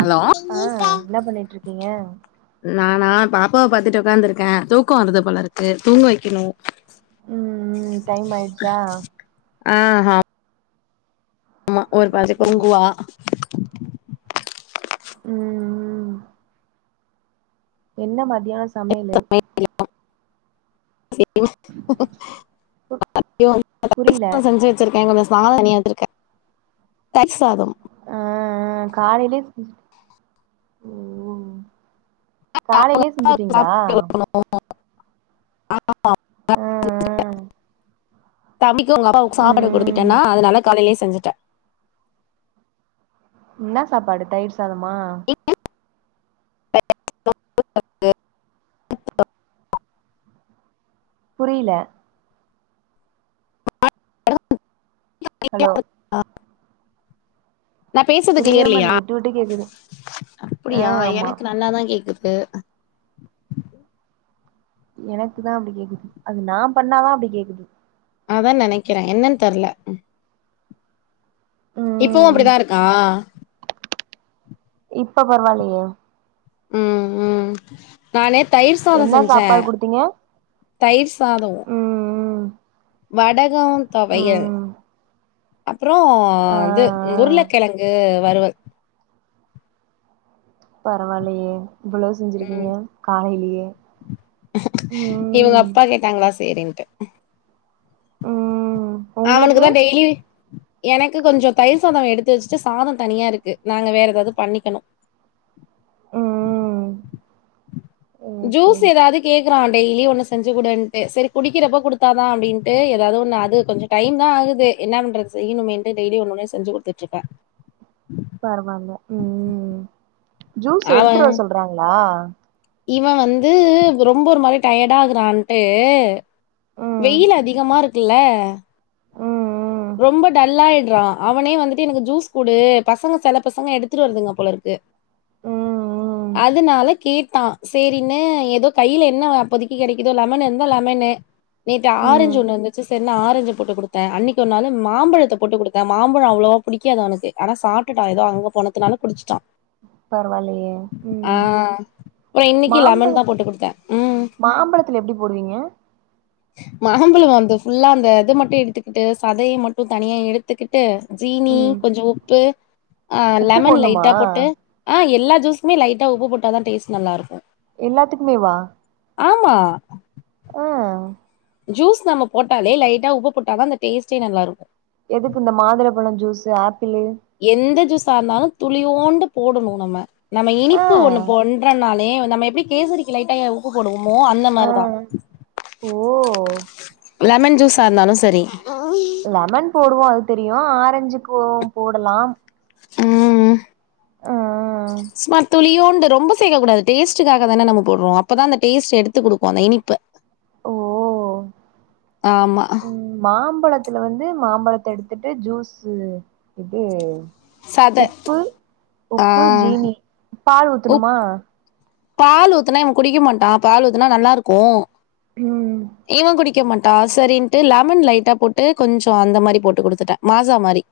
Hello ஆ என்ன பண்ணிட்டுருக்கீங்க நானா பாப்பாவ பாத்துட்டு உக்காந்துருக்க தூக்கொ வருது போல இருக்கு தூங்க வைக்கணு ம் ம் டைம் ஆயிருச்சா அ ஆ ஆமா ஒரு பாதி ம் பொங்குவா ம் ம் என்ன மதியானோ சமையலு இப் பப் [unintelligible] பு அப்டியூ பிஸ் புரில செஞ்சூ வச்சிருக்கோங்க மிஸ் சாதே தனியா வச்சிருக்கே தயிர் சாதம் ஆ ஆ காலிலி ம் ம் காலையிலே செஞ்சுட்டீங்களா [inaudible] ஆ ஆ தம்பிக்கு அவங்க அப்பாவுக் ம் சாப்பாடு ம் குடுத்துட்டேனா அதனால காலைலே செஞ்சட்ட இன்ன சாப்பாடு தயிர் சாதமா [inaudible] புரியில [inaudible] ஹலோ நா பேசது புரியவே கிளியரில்லியா மாட்டுது விட்டு விட்டு கேக்குது ஆ அப்டியா ஆமா எனக்கு நல்லாதா கேக்குது எனக்கு தா அப்டி கேக்குது அது நா பண்ணாதா அப்டி கேக்குது அதா நெனைக்கிறே என்னன்னு தெர்ல இப்பவூ ம் அப்படி தா இருக்கா இப்ப பரவால்லயே ம் ம் நானே தயிர் சாதோ என்ன செஞ்செ சாப்பாடு குடுத்தீங்க தயிர் சாதோ ம் வடகோ தொவையல் ம் அப்றோ ஆ ஆ வந்து உர்ளக்கெழங்கு வருவல் பரவால்லயே இவ்வளோ ம் செஞ்சிருக்கீங்க காலயிலயே இவங்க அப்பா கேட்டாங்களா செரின்ட்டே ம் உங்களுக்கு அவனுக்குதா டெய்லியூ எனக்கு கொஞ்சோ தயிர் சாதோ எடுத்து வெச்ட்டு சாதோ தனியா இருக்கு நாங்க வேற ஏதாது பண்ணிக்கணோ ம் ஹூம் ஜூஸ் ஏதாது கே நா டெய்லி ஒன்னு செஞ்சு குடுன்டு செரி குடிக்கறப்ப குடுத்தாதா அப்டின்ட்டு ஏதாது ஒன்னு அது கொஞ்சோ டைம் தா ஆகுது என்ன பண்றது செய்யணுமேன்தெ டெய்லி ஒன்னு ஒன்னூ செஞ்சு குடுத்துட்டு இருக்கே [inaudible] பரவால ம் ம் ஜூஸ் அவ எடுத்துட்டு வர சொல்றாங்களா இவ வந்து ரொம்ப ஒரு மாரி டயர்டா ஆகுறான்ட்டு ம் வெயில் அதிகமா இருக்குல்ல ம் ம் ரொம்ப டல்லாய்ட்றா அவனே வந்துட்டு எனக்கு ஜூஸ் குடு பசங்க செல பசங்க எடுத்துட்டு வருதுங்க போலருக்கு ம் ம் அதனால கேட்டா செரின்னு ஏதோ கையில என்ன அப்பொதக்கி கெடைக்குதோ லெமன் இருந்தா லெமனு நேத்து ம் ம் ஆரஞ்சு ஒன்னு இருந்துச்சு செரின்னு ஆரஞ்சு போட்டு குடுத்தே அன்னிக் ஒர்நாளூ மாம்பழத்த போட்டு குடுத்தே மாம்பழோ‌ அவ்ளோவா புடிக்காது அவனுக்கு ஆனா சாப்ட்டுட்டா ஏதோ அங்க போனதுனால குடிச்சுட்டா பரவாயில்லையே ஆ ம் ஒ இன்னிக்கூ மாம்பழ லெமன் தா போட்டு குடுத்தெ ம் மாம்பழத்துல எப்டி போடுவீங்க மாம்பழோ வந்து ஃபுல்லா அந்த இது மட்டு எடுத்துக்கிட்டு சதய மட்டு தனியா எடுத்துக்கிட்டு ஜீனி ம் கொஞ்சோ உப்பு ஆ உப்பு லெமன் போடணுமா லைட்டா போட்டு ஆ எல்லா ஜுஸுக்மே லைட்டாஉப்பு போட்டா தா டேஸ்ட் நல்லாருக்கூ எல்லாத்துக்குமே வா ஆமா ஆ ஜுஸ் நம்ம போட்டாலே லைட்டா உப்பு போட்டாதா அந்த டேஸ்ட்டே நல்லாருக்கூ எதுக்கு இந்த மாதுளம்பழோ ஜுஸ்ஸு ஆப்பிளு எந்த ஜூஸா இருந்தாலு துளியோண்டு போடணு நம்ம நம்ம ஆ இனிப்பு ஒன்னு போ ட்றோனாலே நம்ம எப்டி கேசரிக்கி லைட்ட உப்பு போடுவோமோ அந்த ஆ மாரிதா ஓ லெமன் ஜூஸ்ஸா இருந்தாலூ செரி லெமன் போடுவோ அது தெரியூ ஆரஞ்சுக்கூ போடலா ம் ம் சும்மா துளியூண்டு ரொம்ப சேக்கக்கூடாது டேஸ்டுக்காகதான நம்ம போட்றோ அப்பதா அந்த டேஸ்ட் எடுத்து குடுக்கூ அந்த இனிப்பு ஓ ஆம்மா ம் மாம்பழத்துல வந்து மாம்பழத்த எடுத்துட்டு ஜூஸ்ஸூ இதூ சத உப்பு ஆ உப்பு ஜீனி பால் உப் ஊத்தணுமா பால் ஊத்துனா இவெ குடிக்க மாட்டா பால் ஊத்துனா நல்லாருக்கூ ம் இவங்குடிக் க்க மாட்டா சரின்ட்டு லெமன் லைட்டா போட்டு கொஞ்சோஅந்த மாரி போட்டு குடுத்துட்ட மாசா மாரி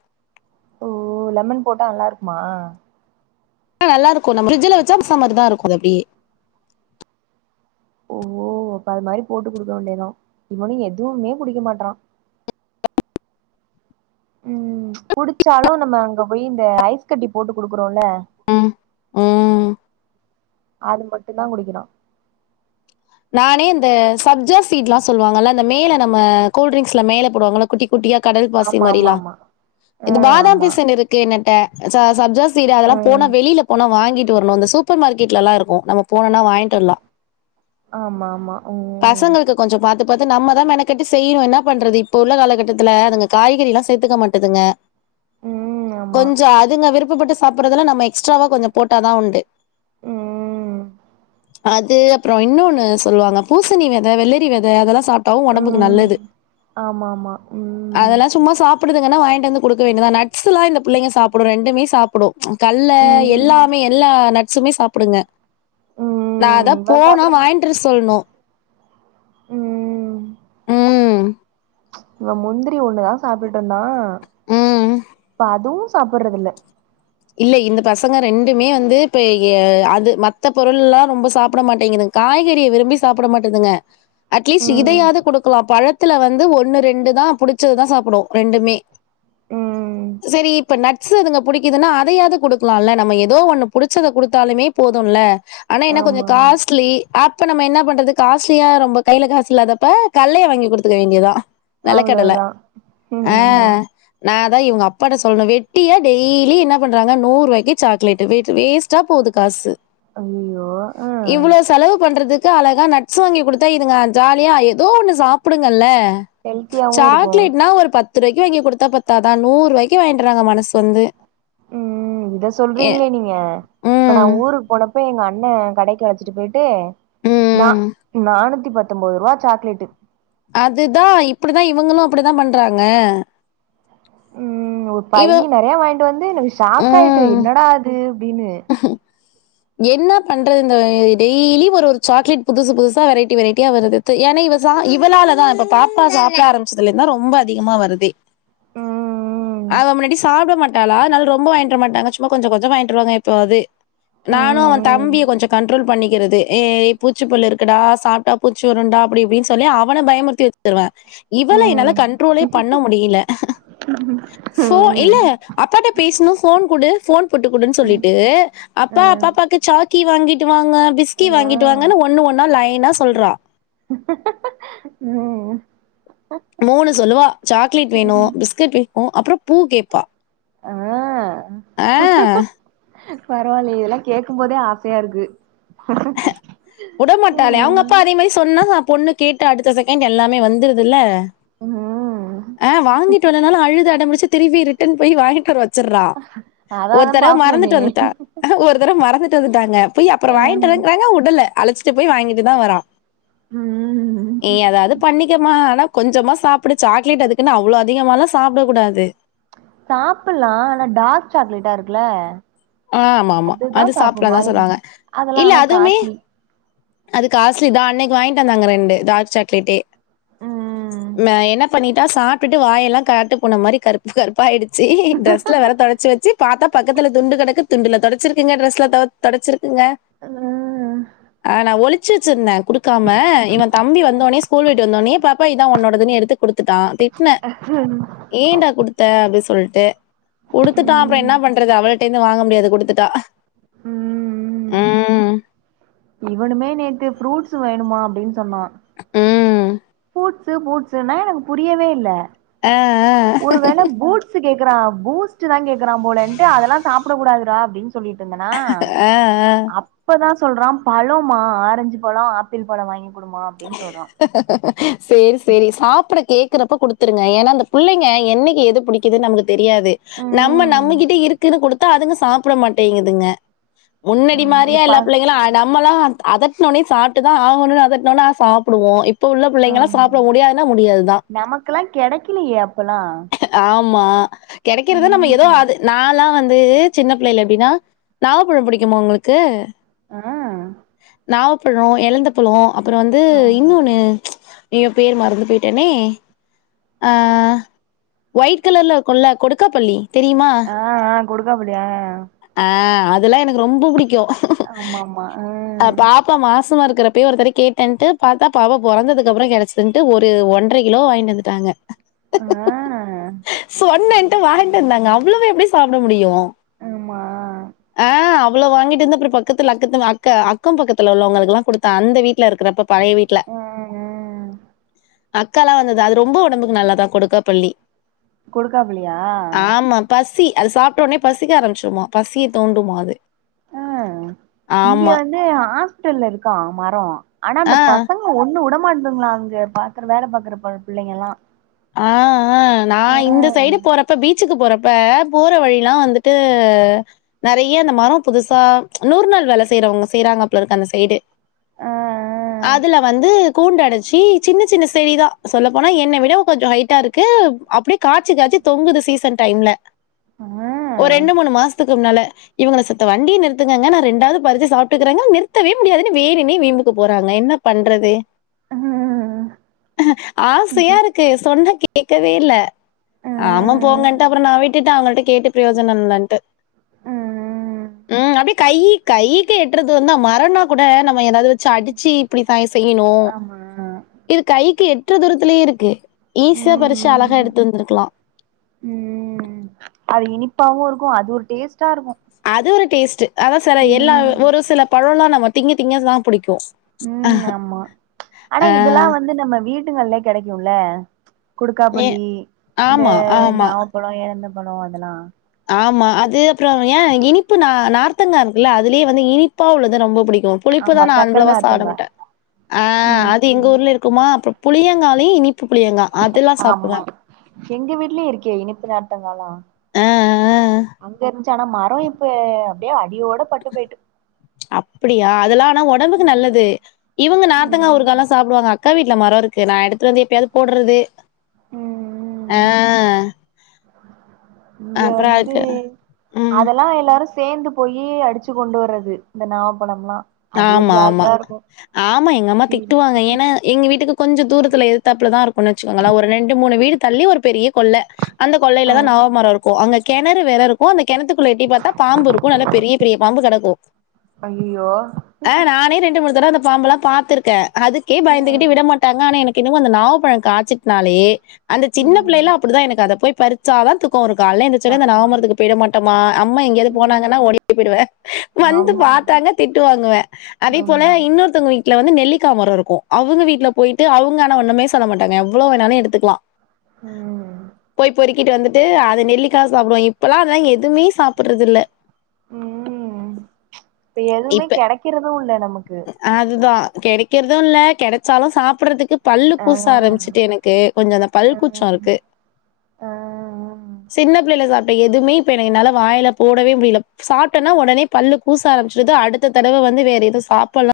ஓ லெமன் போட்டா நல்லாருக்குமா ஆ நல்லா இருக்கூ நம்ம ஃப்ரிஜ்ஜில வச்சா மாஸா மாரி தா இருக்கூ அது அப்டியே ஓ அப்ப அது மாதிரி போட்டு குடுக்க வேண்டியதா இவனு எதுவுமே குடிக்க மாட்றா ம் குடிச்சாலு நம்ம அங்க போய் இந்த ஐஸ் கட்டி போட்டு குடுக்குறோல்ல ம் ம் அது மட்டுந்தா குடிக்கிரா நானே இந்த சப்ஜா சீ்ட்ல்லா சொல்லுவாங்கல்ல அந்த மேல நம்ம கூல்ட்ரிங்க்ஸ்ல மேல போடுவாங்கள குட்டி குட்டியா கடல் பாசி ஆமா மாரில்லா ஆமா இது பாதாம் ஆமா பிசின் இருக்கு என்னட்ட ச ச சப்ஜா சீ சீட் ஆ அதெல்லாம் போனா வெளில போனா வாங்கிட்டு வரனுந்த சூப்பர் மார்கெட்லல்லா இருக்கூ நம்ம போனா வாய்ன்ட்டு வர்லா ஆமா ஆமா ம் பசங்களுக்கு கொஞ்சோ பாத்து பாத்து நம்மதா மெனக்கட்டி செய்யணு என்னா பண்றது இப்ப உள்ள காலகட்டத்துல அதுங்க காய்கறில்லா சேத்துக்க மாட்டுதுங்க ஆமா ஆமா கொஞ்சோ அதுங்க விருப்பப்பட்டு சாப்பிறதுல நம்ம எக்ஸ்ட்ராவா கொஞ்சொ போட்டாதா உண்டு ம் அது அப்புறொ இன்னொன்னு சொல்லுவாங்க பூசணி வெத வெள்ளரி வெத அதெல்லா சாப் ட்டா ம் ஆமா ம் ஒடம்புக்கு ம் நல்லது ஆமா ஆமா ம் அதெல்லா சும்மா சாப் ப்புடுதுங்கன்னா வாய்ன்ட்டு வந்து குடுக்க வேண்டியதா நட்ஸெல்லா இந்த புள்ளைங்க சாப்புடு ரெண்டுமே சாப்புடு கல்ல ம் எல்லாமே எல்லா நட்ஸுமே சாப்புடுங்க நா அதா ம் இவ சாப்ட மாட்டா ட்ரு சொல்ணு ம் ம் இவ முந்திரி ஒண்ணுதா சாப்ட்டுட்ருந்தா ம் அதுவு சாப்பிறது இல்ல இல்ல இந்த பசங்க ரெண்டுமே வந்து இப்ப அது மத்த பொருள் எல்லா ரொம்ப சாப்பிட மாட்டேங்குதுங்க காய்கறிய விரும்பி சாப்புட மாட்டுதுங்க அட்லீஸ்ட் ம் இதயாவ்து குடுக்கலா பழத் ழத்துல வந்து ஒண்ணு ரெண்டு தா புடிச்சதுதா சாப்புடு ரெண்டுமே ம் செரி இப்ப நட்ஸு அதுங்க புடிக்குதுன்னா அதையாவ்து குடுக்லால்ல நம்ம எதோ ஒண்ணு புடிச்சத குடுத்தாலுமே போதுல்ல ஆனா என்ன கொஞ்ச ஆமா ஆமா காஸ்ட்லி அப்ப நம்ம என்ன பண்றது காஸ்ட்லியா ரொம்ப கையில காசு இல்லாதப்ப கல்லைய வாங்கி கொடுக்க வேண்டியதா நிலக்கடல அவ்ளோதா ம் ஆ ஆமா நான் அதான் இவங்க அப்பாட சொல்லணும் வெட்டியா டெய்லி என்ன பண்றாங்க நூறு ரூவாய்க்கு சாக்லெட் வேஸ்டா போகுது காசு ஐயோ ஆ இவ்ளோ செலவு பன்ரதுக் க்கு அழகா நட்ஸ் வாங்கி கொடுத்தா இதுங்க ஜாலியா ஏதோ ஒண்ணு சாப்டுங்கல்ல ஹெல்த்தியாவு இருக்கு சாக்லேட்னா ஒரு பத்து ரூபாய்க்கு வாங்கி கொடுத்தா பத்தாதான் நூறு ரூய்க்கு வாங்கிடுறாங்க மனசு வந்து ம் இத எ சொல்றீங்களே நீங்க இப்ப ம். நான் ஊருக்கு போனப்ப எங்க அண்ணன் கடைக்கு அழச்சிட்டு போயிட்டு நா ம். நானூத்தி பத்தொன்பது ரூபா சாக்லேட்டு அதுதா இப்பிடிதா இவுங்களு அப்படிதா பண்றாங்க பை இவ நறையா வாய்ன்ட்டு வந்து எனக்கு ஷாக் ஆயிட்டு ம். என்னடாது அப்டின்னு என்னா பண்றது இந்த டெய்லி ஒரு ஒரு சாக்லேட் புதுசு புதுசா வெரைட்டி வெரைட்டியா வருது து ஏன்னா இவ சா இவளாலதா இப்ப பாப்பா சாப்ட ஆரம்பிச்சதுல இருந்தா ரொம்ப அதிகமா வருதே ம் அவ முன்னாடி சாப்ட மாட்டாலா அதனால ரொம்ப வாங்ட்டு வர மாட்டாங்க சும்மா கொஞ்ச கொஞ்ச வாங்கிட்டுவருவாங்க ப்போ அதே நானும் அவன் ம் தம்பியை கொஞ்சம் கன்ரோல் பண்ணிக்கிறது ஏய் பூச்சிப்பல்லு இருக்குடா சாப்ட்டா பூச்சுவருண்டா அப்டி இப்டின்னு சொல்லி அவனை பயமுறுத்தி வெச்சிருவன் ம் ம் ம் இவளை என்னால கண்ட்ரோலே பண்ண முடியல ஃபோ இல்ல அப்பாட்ட பேசணு ஃபோன் குடு போன் போட்டுக்குடுன்னு ம் சொல்லிட்டு அப்பா அப்பா ம் அப்பாப்பாக்கு சாக்கி வாங்கிட்டு வாங்க பிஸ்கி வாங்கிட்டு வாங்கன்னு ஒண்ணு ஒன்னா லைனா சொல்றா ம் மூணு சொல்லுவா சாக்லேட் ம் ம் வேணும் பிஸ்கட் வேணும் அப்றோ பூ கேட்பா ஆ ஆ. பரவாயில்லை இதெல்லா கேக்கும்போதே ஆசையா இருக்கு விடமாட்டே அவங்க ம் அப்பா அதே மாரி சொன்னாா பொண்ணு கேட்டு அடுத்த செகண்ட் எல்லாமே வந்துருது இல்ல ம் ஆஹ் வாங்கிட்டு வந்தனாலும் அழுது அட முடிச்சு திருபி ரிட்டன் போய் வாங்கிட்டு வச்சிடறா அதா ஒரு அதா தடவ பாப்பேனே மறந்துட்டு வந்துட்டா ஒரு தடவ மறந்துட்டு வந்துட்டாங்க போய் அப்றோ ஆ வாங்கிட்டுங்கிறாங்க உடல அழச்சிட்டு போய் வாங்கிட்டு தான் வரா ம் நீ எதாவது பண்ணிக்கமா அனா கொஞ்சமா சாப்டு சாக்லேட் அதுக்குன்னு அவ்ளோ அதிகாம்ல்லா சாப்ட கூடாது சாப்ட்லா ஆனா டார்க் சாக்லேட்டா இருக்குல ஆ ஆமா ஆமா அதுதா அது சாப்டல அத சாப்பட்ணு தான் அது சொல்ல வந்தே அதெல்லா இல்ல ஆனா அதுமே காஸ்ட்லி அது காஸ்ட்லி தான் அன்னைக்கு வாங்கிட்டுவந்தாங்க ரெண்டு டார்க் சாக்லேட்டு ம் என்ன பண்ணிட்டா சா ப்ட்டு வாயெல்லா காட்டு பூன மாரி கருப்பு கருப்பா ஆயிடுச்சு ட்ரெஸ்ல வேற தொடச்சி வெச்சு பாத்தா பக்கத்துல துண்டு கடக்கு துண்டுல தொடைச்சிருக்குங்க ட்ரெஸ்ல தொடைச்சிருக்குங்க ஆ ஆ நான் ஒளிச்சு வெச்சிருந்தேன் குடுக்காம இவன் தம்பி வந்த ஒடனே ஸ்கூல் வீட்டு வந்தோடனே பா ப்பா இத உன்னோடதுன்னு எடுத்து குடுத்துட்டான் திட்டன ஏன்டா குடுத்த அப்டி சொல்லிட்டு கொடுத்துட்டா அப்பறம் ம் என்ன பண்றது அவளிட்டே இருந்து வாங்க முடியாது குடுத்துட்டா ம் ம். இவனுமே நேத்து ஃப்ரூட்ஸ் வேணுமா அப்டின்னு சொன்னா ம் புட்சு புட்சுன்னா எனக்கு புரியவே இல்ல ஆ, ஆ. ஒரு வேள பூட்ஸ் கேக்குறா பூஸ்ட் கேக்குறா போலன்ட்டு அதெல்லா சாப்ட கூடாதுடா அப்டின் சொல்லிட்டு இருந்தேனா ஆ, ஆ. அப் இப்பதா சொல்றா பழமா ஆரஞ்சு பழோ ஆப்பிள் பழோ வாங்கி குடுமா அப்டின்னு சொல்றா சேரி சேரி சாப்ட கேக்குறப்ப குடுத்துருங்க ஏன்னா அந்த புள்ளைங்க என்னைக்கு எது புடி குது நமக்கு தெரியாது நம்ம ம் நம்ம கிட்ட இருக்குதுன்னு குடுத்தா அதுங்க சாப்ட மாட்டேங்குதுங்க முன்னாடி ஆமா அந்த மாரியா ப எல்லா பிள்ளைங்களு நம்மெல்லா அதட்ன ஒன்னே சாப்ட்டுதா ஆகணு அதட் இன்னொன்னா சாப்டுவோ இப் இப்ப உள்ள பிள்ளைங்களா ஆமா சாப்ட முடியாதுன்னா முடியாதுதா நமக்கெல்லா கெடைக்கலையே அப்பல்லா ஆமா கெடைக்கிறத நம்ம ஏதோ ம் அது நாலா வந்து சின்ன பிள்ளையில எப்டின்னா நாவப்பழோ புடிக்குமா உங்களுக்கு ஆ நாவப் ழோ எலந்த பழோ அப்றோ வந்து ஆமா இன்னொன்னு ஐயோ பேர் மறந்து போயிட்டேனே ஒயிட் கலர்ல இருக்கோல்ல கொடுக்கா பள்ளி தெரிமா ஆ ஆ கொடுக்க புளி ஆ ஆ அதெல்லா எனக்கு ரொம்ப புடிக்கு ஆமா ஆமா ஆ பாப்பா மாசமா இருக்கிறப்பயே ஒருத்தட கேட்டேன்ட்டு பாத்தா பாப்பா பொறந்ததுக்கு அப்பறம் கிடச்சு ட்டு ஒரு ஒன்றரை கிலோ வாங்கிட்டு வந்துட்டாங்க ஆ சொன்னேன்ட்டு வாங்ட்டு வந்தாங்க அவ்ளவு எப்டி சாப்ட முடியும் ஆமா ஆ அவ்ளோ வாங்கிட்டு வந்து அப்றோ பத்துல அக்கத்து அக்க அக்கம் பக்கத்துல உள்ளவங்களுக்கு எல்லா குடுத்த அந்த வீட்ல இருக்குறப்ப பழைய வீட்ல ஆ ஆ அக்காலா வந்தது அது ரொம்ப ஒடம்புக்கு நல்லாதா கொடுக்கா புளி கொடுக்காப்புளியா பசி அது சாப்ட ஒன்னே பசிக்க ஆரம்பிச்சிடுமா பசிய தூண்டுமா அது ஆ இங்க ஆமா வந்து ஹாஸ்பிட்டல்ல இருக்கா மரோ ஆனா அந்த ஆ பசங்க ஒன்னு உடமாட்டுதுங்ளா அங்க பாக்குற வேல பாக்குற ப பிள்ளைங்கல்லா ஆ ஆ நா ஆ இந்த சைடு போற அப்ப பீச்சுக்கு போறப்ப போற வழில்லா வந்துட்டு நறைய அந்த மரோ புதுசா நூறு நாள் வேல செய்றவங்க செய்றாங்க போல அந்த சைடு ஆ அதுல வந்து கூண்டு அடைச்சி சின்ன சின்ன செடி தா சொல்ல போனா என்ன விட கொஞ்சோ ஹைட்டா இருக்கு அப்டியே காச்சி காச்சி தொங்குது சீசன் டைம்ல ஆ ஒரு ரெண்டு மூணு மாசத்துக்கு முன்னால இவங்கள சத்த வண்டிய நிறுத்துங்கங்க நா ரெண்டாவது பறிச்சி சாப்டுக்குறேன்னா நிறத்தவே முடியாதுன்னு வேனுன்னே வீம்புக்கு போறாங்க என்ன பண்றது ஆ ஆசையா இருக்கு சொன்னா கேக்கவே இல்ல ஆ ஆ ஆமா போங்கன்ட்டு அப்றோ நா விட்டுட்டே அவுங்கள்ட கேட்டு பிரயோனோ இல்லன்ட்டு ம் ம் அப்டியே கை கையிக்கு எட்றது தூரோந் தா மரோன்னா கூட நம்ம ஏதாவது சே அடிச்சி இப்புடிதா செய்யணு ஆமா இது கைக்கு எட்ற தூரத்துலயே இருக்கு ஈஸியா பறிச்சு அழகா ம் எடுத்து வந்திருக்கலா ம் அது இனிப்பாவு இருக்கு அது ஒரு டேஸ்ட்டா இருக்கு அதுல டேஸ்ட் அதா செல எல்லா ம் ஒரு சில பழோல்லா நம்ம திங்க திங்கதா புடிக்கு ம் ஆமா ஆனா இதெல்லா வந்து நம்ம வீடுங்கள்லே கெடைக்கும்ல ஏ கொடுக்காப்புளி இந்த ஆமா, ஆமா, நாவப்பழோ எலந்த பழோ அதெல்லா ஆமா அது அப்றோ ஏயே இனிப்பு நா நார்த்தங்கா இருக்குல்ல அதுலயே வந்து இனிப்பா உள்ளது ரொம்ப புடிக்கு புளிப்புதா ஆமா நா சக்கர அவ்ளவா நார்த்தங்கா சாப்டமாட்டே அது எங்க ஊர்ல இருக் இருக்குமா அப்றோ புளியங்காலையு இனிப்பு புளியங்கா அதெல்லாம் ஆமா சாப்பிடுவேன். எங்க வீட்லயே இருக்கே இனிப்பு நார்த்தங்காலா அ, அ, அ. அங்க இருந்துச்சி ஆனா மரோ இப்ப அப்டியே அடியோட பட்டு போயிட்டு அப்டியா அதெல்லா ஆனா உடம்புக் நல்லது இவுங்க நார்த்தங்கா ஊருகாலா சாப்டுவாங்க அக்கா வீட்ல மரோ இருக்கு நா எடுத்ட்டு வந்து எப்பயாவது போடுறது ஹே ம் இங்க வந்து அதுக்கு ம் அதெல்லா எல்லாரு சேந்து போயி அடிச்சு கொண்டு வர்றது இந்த நாவப்பழம்லா அது ஒரு ஆம்மா ஆமா ஜாலியா இருக்கு ஆமா எங்க அம்மா கீழ திட்டுவாங்க ஏனா எங்க வீட்டுக் கொஞ்ச தூரத்தில் எகுத்தாப்பல தா இருக்கும்ன்னு வெச்சுக்கோங்ளே ஒரு ரெண்டு மூணு வீடு தள்ளி ஒரு பெரிய கொள்ள அந்த ஆ கொள்ளைல தா நாவமரம் இருக்கு அங்க கெணறு வேற இருக்கு அந்த கெணத்துக்குள்ள எட்டி பார்த்தா பாம்பு இருக்கு நல்லா பெரிய பெரிய பாம்பு கெடக்கு ஐய்யய்யோ ஆ நானே ரெண்டு மூணு தடவ் அந்த பாம்பல்லா பாத்திருக்கே அதுக்கே பயந்துகிட்டு ம் விட மாட்டாங்க ஆனா எனக் இன்னமு அந்த நாவ பழம் காச்சிருந்தாலே அந்த சின்ன ம் பிள்ளைள அப்டிதா எனக்கு அத போய் பறி ச்சாதா துக்கம் வரு காலைல எத்திரிச்சனே உடனே அந்த ஆமா நாவமரத்துக்கு போயிட மாட்டமா அம்மா எங்காவது போனாங்கன்னா ம் ஓடி ப்படுவே வந்து ஆமா பாத்தாங்னா திட்டு வாங்குவே அதே போல ஆமா இன்னொருத்தங்க வீ வீட்ல வந்து நெல்லிக்கா மரம் இருக்கு அவுங்க வீட்ல போய்ட்டு அவுங்க அனா ஒண்ணுமே சொல்ல மாட்டாங்க எவ்ளோ வேணாலு எடுத்துக்லா ம் போய் போரிக் கிட்டு வந்துட்டு அத நெல்லிக்கா சாப்டுவோ இப்பல்லா அதல்லா எதுமே சாப்டறதுல்ல உம் இப்ப எதுவ்மே கெடைக்கறது இல்ல நமக்கு அதுதா கெடைக்றது இல்ல கெடச்சாலுத சாப்படுறதுக் இல்ல பல்லு ஆ கூச ஆரம்பிச்ட் எனக்கு கொஞ்ச அந்த பல் ஆ கூச்சோ இருக்கு ஆ சின்னப்பிள்ளைல சாப்ட் இப்ப எதுவு்மே இப்ப எனக்கு என்னால வாய்ல போடவே முடில சாப்ட்டனா ஒடனே பல்லு கூச ஆரம் அடுத்த தடவ வந்து வேற எதுவ் சாப்படலா